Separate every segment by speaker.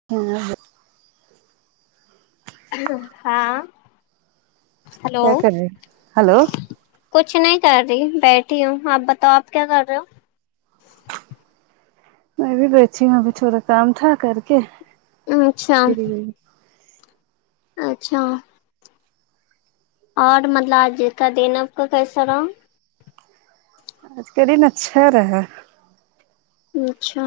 Speaker 1: [unintelligible]
Speaker 2: ہاں ہلو
Speaker 1: کیا کر رہے ہلو
Speaker 2: کچھ نہیں کر رہی بیٹھی ہوں آپ بتاؤ آپ کیا کر رہے ہو
Speaker 1: میں بھی بیٹی ہوں ابھی تھوڑا کام تھا کر کے
Speaker 2: اچھا
Speaker 1: فری ہوئی۔
Speaker 2: اچھا اور مطلب آج کا دین آپ کا کیسا رہا
Speaker 1: آج کے دن اچھا رہا
Speaker 2: اچھا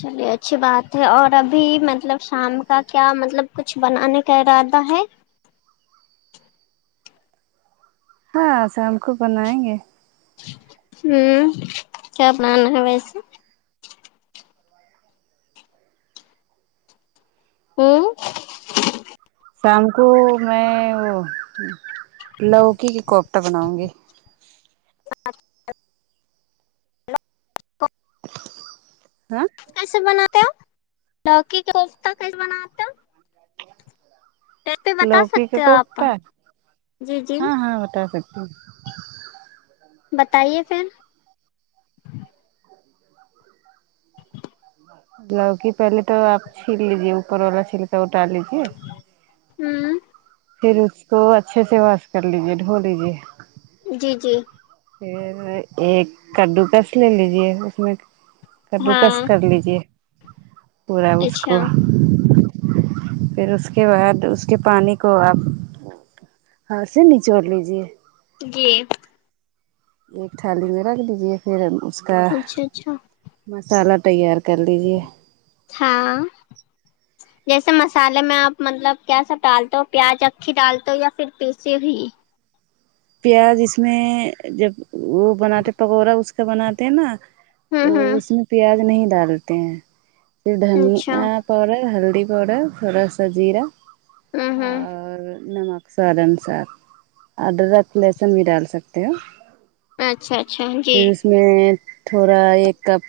Speaker 2: چلیے اچھی بات ہے اور ابھی مطلب شام کا کیا مطلب کچھ بنانے کا ارادہ ہے
Speaker 1: ہاں سام کو بنائیں گے
Speaker 2: ہوں کیا بنانا ہے ویسے ہوں
Speaker 1: شام کو میں وہ لوکی کے کوفتہ بناؤں گی
Speaker 2: اچ کوفتہ
Speaker 1: ہاں
Speaker 2: کیسے بناتے ہیں لوکی کا کوفتہ کیسے بناتے آ بتا
Speaker 1: لوکی کا
Speaker 2: سکتے ہو آپ
Speaker 1: کوفتہ
Speaker 2: جی جی
Speaker 1: ہاں ہاں بتا سکتی ہوں
Speaker 2: بتائیے پھر
Speaker 1: لوکی پہلے تو آپ چھیل لیجیے اوپر والا چھیلکا اتار لیجیے
Speaker 2: ہوں
Speaker 1: پھر اس کو اچھے سے واش کر لیجے دھو لیجیے
Speaker 2: جی جی
Speaker 1: پھر ایک کدڈو کس لے لیجیے اس میں کددو کس
Speaker 2: ہاں
Speaker 1: کر لیجیے پورا اس کو
Speaker 2: اچھا
Speaker 1: پھر اس کے بعد اس کے پانی کو آپ ہاں سے نچوڑ لیجیے
Speaker 2: جی
Speaker 1: ایک تھالی میں رکھ دیجیے پھر ہم اس کا
Speaker 2: اچھا اچھا
Speaker 1: مسالہ تیار کر لیجیے
Speaker 2: ہاں جیسے مسالے میں آپ مطلب کیا سب ڈالتے ہو پیاز اکھی ڈالتے یا پھر پیسی ہوئی
Speaker 1: پیاز اس میں جب وہ بناتے پکوڑا اس کا بناتے ہیں نا
Speaker 2: ہوں
Speaker 1: تو اس
Speaker 2: ہوں
Speaker 1: میں پیاز نہیں ڈالتے ہیں پھر
Speaker 2: اچھا
Speaker 1: دھنیا پاؤڈر ہلدی پاؤڈر تھوڑا سا زیرہ
Speaker 2: ہوں ہوں
Speaker 1: اور نمک سواد انوسار آڈرک لہسن بھی ڈال سکتے ہو
Speaker 2: اچھا اچھا جی
Speaker 1: پھر اس میں تھوڑا ایک کپ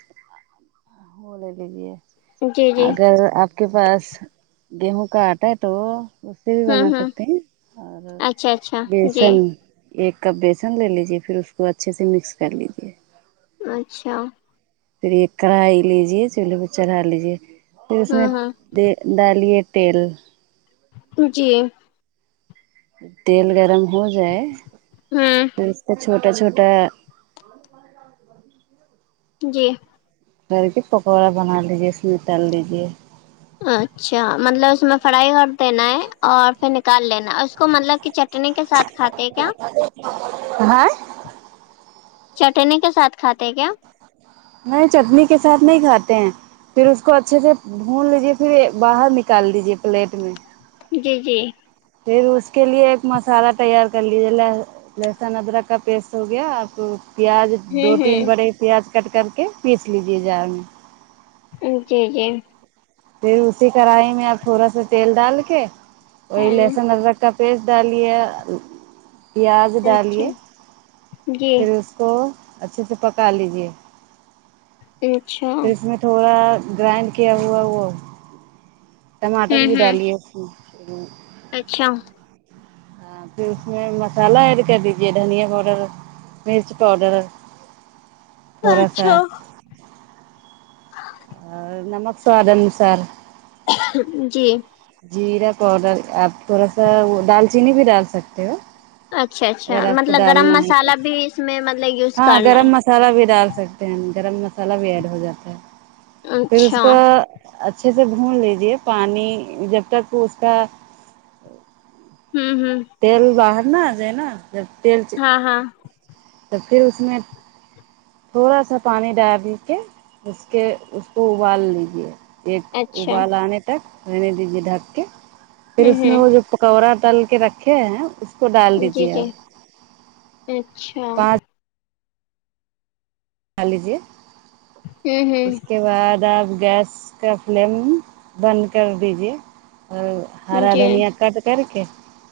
Speaker 1: وہ لے لیجیے
Speaker 2: جی جی
Speaker 1: اگر آپ کے پاس گیہوں کا آٹا ہے تو سے بھی بنا
Speaker 2: ہوں ہوں
Speaker 1: سکتے ہیں اور
Speaker 2: اچھا اچھا جی
Speaker 1: بیسن ایک کپ بیسن لے لیجیے پھر اس کو اچھے سے مکس کر لیجیے
Speaker 2: اچھا
Speaker 1: پھر ایک کڑھائی لیجے چولہے پہ چڑھا لیجے پھر اس میں
Speaker 2: ہوں ہوں
Speaker 1: دیک دالیے تیل
Speaker 2: جی
Speaker 1: تیل گرم ہو جائے
Speaker 2: ہوں
Speaker 1: پھر اس کا چھوٹا چھوٹا
Speaker 2: جی
Speaker 1: ٹھہر کے پکوڑا بنا لیجیے اس میں تل لیجیے
Speaker 2: اچھا مطلب اس میں فرائی کر دینا ہے اور پھر نکال لینا ہے اس کو مطلب کہ چ چٹنی کے ساتھ کھاتے ہیں کیا
Speaker 1: ہاں
Speaker 2: چٹنی کے ساتھ کھاتے ہیں کیا
Speaker 1: نہیں چٹنی کے ساتھ نہیں کھاتے ہیں پھر اس کو اچھے سے بھون لیجیے پھر یہ باہر نکال لیجیے پلیٹ میں
Speaker 2: جی جی
Speaker 1: پھر اس کے لیے ایک مسالحہ تیار کر لیجے ل لہسن ادرک کا پیسٹ ہو گیا اب پیاز دو
Speaker 2: ہوں
Speaker 1: تین
Speaker 2: ہوں
Speaker 1: بڑے پیاز کٹ کر کے پیس لیجے جار میں
Speaker 2: جی جی
Speaker 1: پھر اسی کڑھائی میں آپ تھوڑا سا تیل ڈال کے وہی
Speaker 2: ہاں
Speaker 1: لہسن ادرک کا پیسٹ ڈالیے پیاز
Speaker 2: اچھا
Speaker 1: ڈالیے
Speaker 2: جی
Speaker 1: پھر کو اچھے سے پکا لیجیے
Speaker 2: ا اچھا
Speaker 1: پھر اس میں تھوڑا گرائنڈ کیا ہوا وہ ٹماٹر
Speaker 2: ہوں
Speaker 1: بھی
Speaker 2: ہوں
Speaker 1: ڈالیے [inaudible]
Speaker 2: اچھا
Speaker 1: ہاں پھر اس میں مسالہ ایڈ کر دیجے دھنیا پاؤڈر مرچ پاؤڈر تھورا سا
Speaker 2: اچھا
Speaker 1: اور نمک سواد انوسار
Speaker 2: جی
Speaker 1: جیرا پاؤڈر آپ تھوڑا سا وہ دالچینی بھی ڈال سکتے ہو
Speaker 2: اچھا اچھا
Speaker 1: اگر آپ کو
Speaker 2: مطلب گرم
Speaker 1: ڈالنا ہے تو
Speaker 2: مسالحہ بھی اس میں مطلب یوز
Speaker 1: ہاں
Speaker 2: کرنا
Speaker 1: گرم
Speaker 2: ہے
Speaker 1: مسالہ بھی ڈال سکتے ہیں گرم مسالہ بھی ایڈ ہو جاتا ہے
Speaker 2: ہے
Speaker 1: پھر اس
Speaker 2: اچھا
Speaker 1: کو اچھے سے بھون لیجیے پانی جب تک اس کا
Speaker 2: ہوں ہوں
Speaker 1: تیل باہر نا آ جائے نا جب تیل
Speaker 2: ہاں ہاں
Speaker 1: تو پھر اس میں تھوڑا سا پانی ڈال بھی کے اس کے اس کو ابال لیجیے ایک
Speaker 2: اچھا
Speaker 1: ابال آنے تک رہنے دیجیے ڈھک کے پھر
Speaker 2: ہوں
Speaker 1: اس میں وہ
Speaker 2: ہوں
Speaker 1: جو کورا تل کے رکھے ہیں اس کو ڈال
Speaker 2: جی
Speaker 1: دیجیے
Speaker 2: جی
Speaker 1: آپ
Speaker 2: اچھا
Speaker 1: پانچ کھا لیجے اس کے بعد آپ گیس اس کا فلیم بند کر دیجے اور
Speaker 2: ہوں
Speaker 1: ہرا
Speaker 2: جی
Speaker 1: دھنیا کٹ کر کے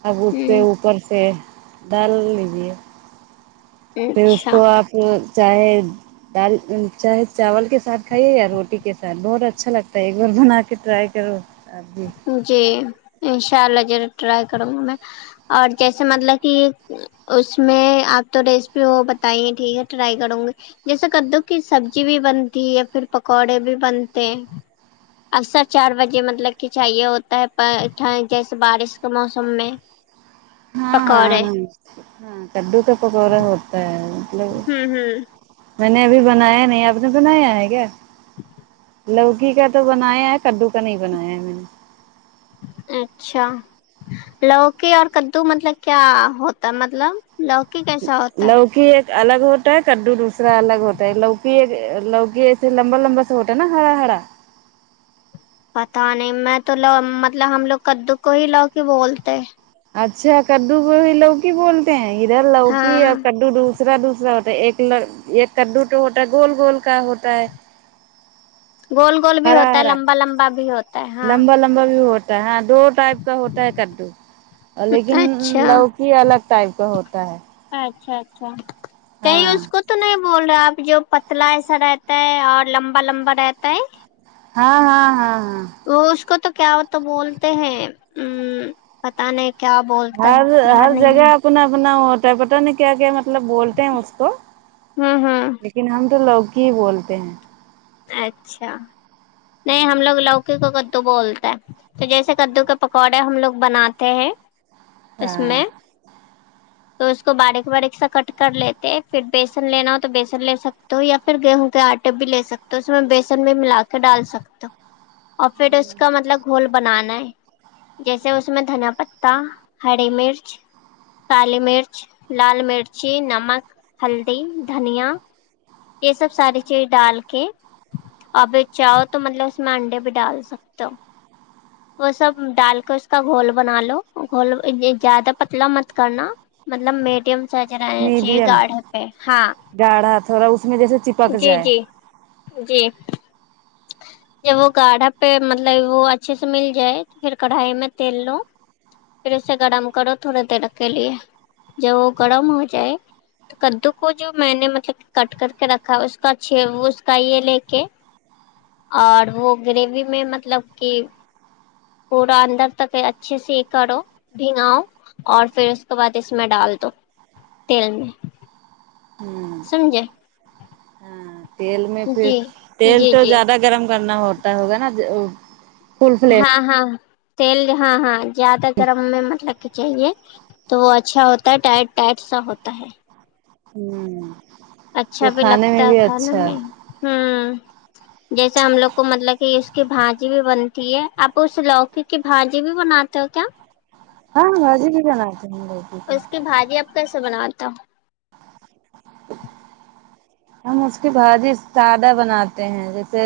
Speaker 1: اب اس سے
Speaker 2: ہوں
Speaker 1: اوپر سے ڈال لیجیے پھر اس
Speaker 2: اچھا
Speaker 1: کو آپ چاہے دال چاہے چاول کے ساتھ کھائیے یا روٹی کے ساتھ بہت اچھا لگتا ہے ایک بار بنا کے ٹرائی کرو ابھی
Speaker 2: جی انشاء اللہ ضرور ٹرائی کروں گی میں اور جیسے مطلب کہ اس میں آپ تو ریسیپی وہ بتائیے ٹھیک ہے ٹرائی کروں گی جیسے کدو کی سبزی بھی بنتی یا پھر پکوڑے بھی بنتے ہیں اکثر چار بجے مطلب کھنچا ہائیے ہوتا ہے ٹھنڈ جیسے بارش کے موسم میں
Speaker 1: ہاں ہاں
Speaker 2: پکوڑے
Speaker 1: وہی ہاں کددو کا پکوڑا ہوتا ہے مطلب
Speaker 2: ہوں ہوں
Speaker 1: میں نے ابھی بنایا نہیں آپ نے بنایا ہے کیا لوکی کا تو بنایا ہے کدو کا نہیں بنایا ہے میں نے
Speaker 2: اچھا لوکی اور کدو مطلب کیا ہوتا مطلب لوکی کیسا ہوتا ہے
Speaker 1: لوکی ایک الگ ہوتا ہے کدو دوسرا الگ ہوتا ہے لوکی ایک لوگے ایسے لمبا لمبا سا ہوتا ہے نا ہرا ہرا
Speaker 2: پتا نہیں میں تو لو مطلب ہم لوگ کدو کو ہی لوکی بولتے
Speaker 1: اچھا کدو کو لوکی بولتے ہیں ادھر لوکی
Speaker 2: ہاں
Speaker 1: اور کدو دوسرا دوسرا ہوتا ہے ایک ایک کدو تو ہوتا ہے گول گول کا ہوتا ہے
Speaker 2: گول گول بھی
Speaker 1: ہرا
Speaker 2: ہوتا ہے
Speaker 1: ہرا
Speaker 2: لمبا لمبا بھی ہوتا ہے ہاں
Speaker 1: لمبا لمبا بھی ہوتا ہے دو ٹائپ کا ہوتا ہے کدو لیکن
Speaker 2: اچھا
Speaker 1: لوکی الگ ٹائپ کا ہوتا ہے
Speaker 2: اچھا اچھا کہیں
Speaker 1: ہاں
Speaker 2: اس کو تو نہیں بول رہے آپ جو پتلا ایسا رہتا ہے اور لمبا لمبا رہتا ہے
Speaker 1: ہاں ہاں ہاں ہاں
Speaker 2: وہ اس کو تو کیا ہوتا بولتے ہیں ہمم پتا نہیں کیا بولتے یاد نہیں ہے
Speaker 1: بھونا بھونا ہوتا ہے پتہ نہیں کیا کیا مطلب بولتے ہیں اس کو
Speaker 2: ہے ہوں ہوں
Speaker 1: لیکن ہم تو لوکی ہی بولتے ہیں
Speaker 2: اچھا نہیں ہم لوگ لوک ک کو کدو بولتے ہے تو جیسے کدو کے پکوڑے ہم لوگ بناتے ہیں اس
Speaker 1: ہاں
Speaker 2: میں تو اس کو باریک باریک سا کٹ کر لیتے پھر بیسن لینا ہو تو بیسن لے سک تو یا پھر گیہوں کے آٹے بھی لے سکتے ہو اس میں بیسن بھی ملا کے ڈال سکتے ہو اور پھر اس کا مطلب گھول بنانا ہے جیسے اس میں دھنا پتا ہری مرچ کالی مرچ لال مرچی نمک ہلدی دھنیا یہ سب ساری چیز ڈال کے ابھی چاہو تو مطلب اس میں انڈے بھی ڈال سکتا ہو
Speaker 1: [inaudible]
Speaker 2: وہ سب ڈال کے اس کا گھول بنا لو گھول زیادہ پتلا مت کرنا مطلب میڈیم سج رہ چاہیے
Speaker 1: میڈیم
Speaker 2: گاڑھ پہ ہاں
Speaker 1: گاڑھا تھوڑا اس میں جیسے چپک
Speaker 2: جی
Speaker 1: جائے
Speaker 2: جی جی
Speaker 1: [inaudible]
Speaker 2: جب وہ گاڑھا پہ مطلب وہ اچھے سے مل جائے تو پھر کڑھائی میں تیل لو پھر اسے گرم کرو تھوڑے دیر کے لیے جب وہ گرم ہو جائے کدو کو جو میں نے مطلب کٹ کر کے رکھا ہے اس کا اچھے چ کایہ لے کے اور وہ گریوی میں مطلب کہ پورا اندر تک اچھے سے ہی کرو بھناؤ اور پھر اس کے بعد اس میں ڈال دو تیل میں
Speaker 1: ہوں
Speaker 2: سمجے
Speaker 1: ہاں تیل میں پھر
Speaker 2: جی
Speaker 1: تیل
Speaker 2: جی
Speaker 1: تو
Speaker 2: جی
Speaker 1: زیادہ گرم کرنا ہوتا ہوگا نا فل فلیم
Speaker 2: ہاں ہاں تیل ہاں ہاں زیادہ گرم میں مطلب کہ چاہیے تو وہ اچھا ہوتا ہے ٹائٹ ٹائٹ سا ہوتا ہے
Speaker 1: ہوں
Speaker 2: اچھا
Speaker 1: وہ
Speaker 2: بھی
Speaker 1: کھانے
Speaker 2: لگتا
Speaker 1: میں
Speaker 2: ہے
Speaker 1: بھی
Speaker 2: کھانے
Speaker 1: اچھا
Speaker 2: میں ہمم جیسے ہم لوگ کو مطلب کہ اس کی بھاجی بھی بنتی ہے اب اس لوکی کی بھاجی بھی بناتے ہو کیا
Speaker 1: ہاں بھاجی بھی بنا سکتے
Speaker 2: اس کی بھاجی آپ کیسے بناتے ہوں
Speaker 1: ہم اس کی بھاجی سادہ بناتے ہیں جیسے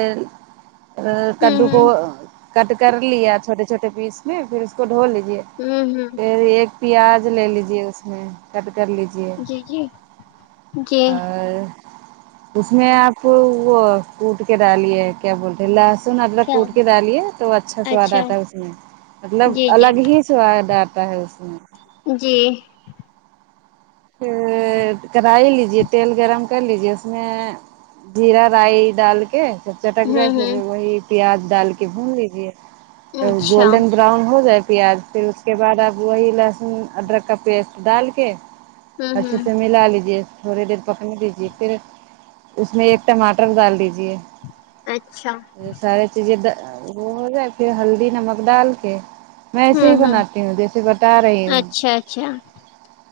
Speaker 1: کدو کو
Speaker 2: ہوں
Speaker 1: کٹ کر لیا چھوٹے چھوٹے پیس میں پھر اس کو دھو لیجے
Speaker 2: ہوں ہوں
Speaker 1: پھر ایک پیاز لے لیجے اس میں کٹ کر لیجے جی
Speaker 2: جی
Speaker 1: اور اس میں آپ وہ کوٹ کے ڈالیے کیا بولتے ہیں لہسن ادرک
Speaker 2: کیا
Speaker 1: کوٹ کے ڈالیے تو اچھا سواد آتا ہے اس میں مطلب
Speaker 2: جی جی
Speaker 1: الگ ہی سواد آتا ہے اس میں
Speaker 2: جی
Speaker 1: کڑاہی لیجیے تیل گرم کر لیجیے اس میں جیرا رائی ڈال کے جب چٹک جائے
Speaker 2: ہوں
Speaker 1: پھر
Speaker 2: ہوں
Speaker 1: وہی پیاز ڈال کے بھون لیجے
Speaker 2: اچھا
Speaker 1: گولڈن براؤن ہو جائے پیاز پھر اس کے بعد آپ وہی لہسن ادرک کا پیسٹ ڈال کے
Speaker 2: ہوں
Speaker 1: اچھے
Speaker 2: ہوں
Speaker 1: سے ملا لیجیے تھوڑے دیر پکنے دیجیے پھر اس میں ایک ٹماٹر ڈال دیجیے
Speaker 2: اچھا
Speaker 1: سارے چیزیں وہ ہو جائے پھر ہلدی نمک ڈال کے میں ایسے ہی بناتی ہوں جیسے بتا رہی ہوں
Speaker 2: اچھا اچھا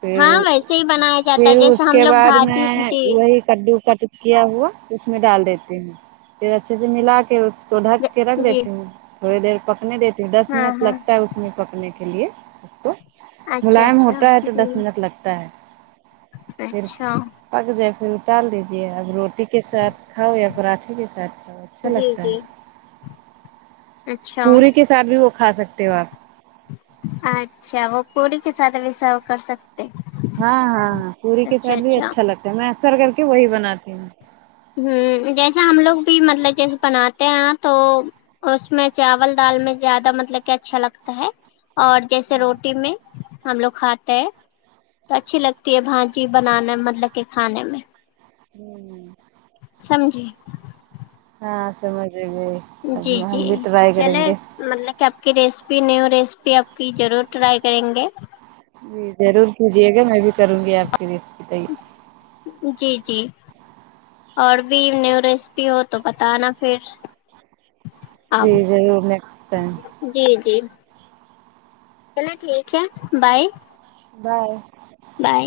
Speaker 1: پھر
Speaker 2: ہاں ویسے ہی بنایا جاتا ہے
Speaker 1: پھر
Speaker 2: جیسے
Speaker 1: اس
Speaker 2: ہم
Speaker 1: کے
Speaker 2: لوگ
Speaker 1: بعد
Speaker 2: بھاجی
Speaker 1: میں
Speaker 2: جی
Speaker 1: کدو کٹ کیا ہوا اس میں ڈال دیتے ہیں پھر اچھے سے ملا کے تو ڈھک کے رکھ
Speaker 2: جی
Speaker 1: دیتی ہوں تھوڑی دیر پکنے دیتی ہوں دس
Speaker 2: ہاں
Speaker 1: منٹ
Speaker 2: ہاں
Speaker 1: لگتا ہے اس میں پکنے کے لیے اس کو
Speaker 2: اچھا
Speaker 1: ملائم
Speaker 2: اچھا
Speaker 1: ہوتا ہے تو
Speaker 2: جی
Speaker 1: دس منٹ لگتا ہے پھر
Speaker 2: اچھا
Speaker 1: پک جائے پھر اتار لیجیے اب روٹ ی کے ساتھ کھاؤ یا پراٹھے کے ساتھ کاؤ اچھا
Speaker 2: جی
Speaker 1: لگتا ہے
Speaker 2: جی اچھا
Speaker 1: پوری کے ساتھ بھی وہ کھا سکتے ہو آپ
Speaker 2: اچھا وہ پوری کے ساتھ بھی سروے کر سکتے
Speaker 1: ہاں ہاں ہاں پوری کے ساتھ بھی اچھا لگتا ہے میں اکثر کر کے وہی بناتی ہوں
Speaker 2: ہوں جیسے ہم لوگ بھی مطلب جیسے بناتے ہیں تو اس میں چاول دال میں زیادہ مطلب کہ اچھا لگتا ہے اور جیسے روٹی میں ہم لوگ کھاتے ہیں تو اچھی لگتی ہے بھاجی بنانے میں مطلب کہ کھانے میں
Speaker 1: ہمم
Speaker 2: سمجھی
Speaker 1: ہاں سمجھ گئی اب
Speaker 2: جی جی
Speaker 1: ہم بھی ٹرائی کریں
Speaker 2: چلے
Speaker 1: گے
Speaker 2: مطلب کہ آپ کی ریسیپی نیو ریسیپی آپ کی ضرور ٹرائی کریں گے
Speaker 1: جی ضرور کیجیے گا میں بھی کروں گی آپ کی ریسیپی ٹرائی
Speaker 2: جی جی اور بھی نیو رسیپی ہو تو بتانا پھر آپ
Speaker 1: جی ضرور نیکسٹ ٹائم
Speaker 2: جی جی چلو ٹھیک ہے بائے
Speaker 1: بائے
Speaker 2: بائے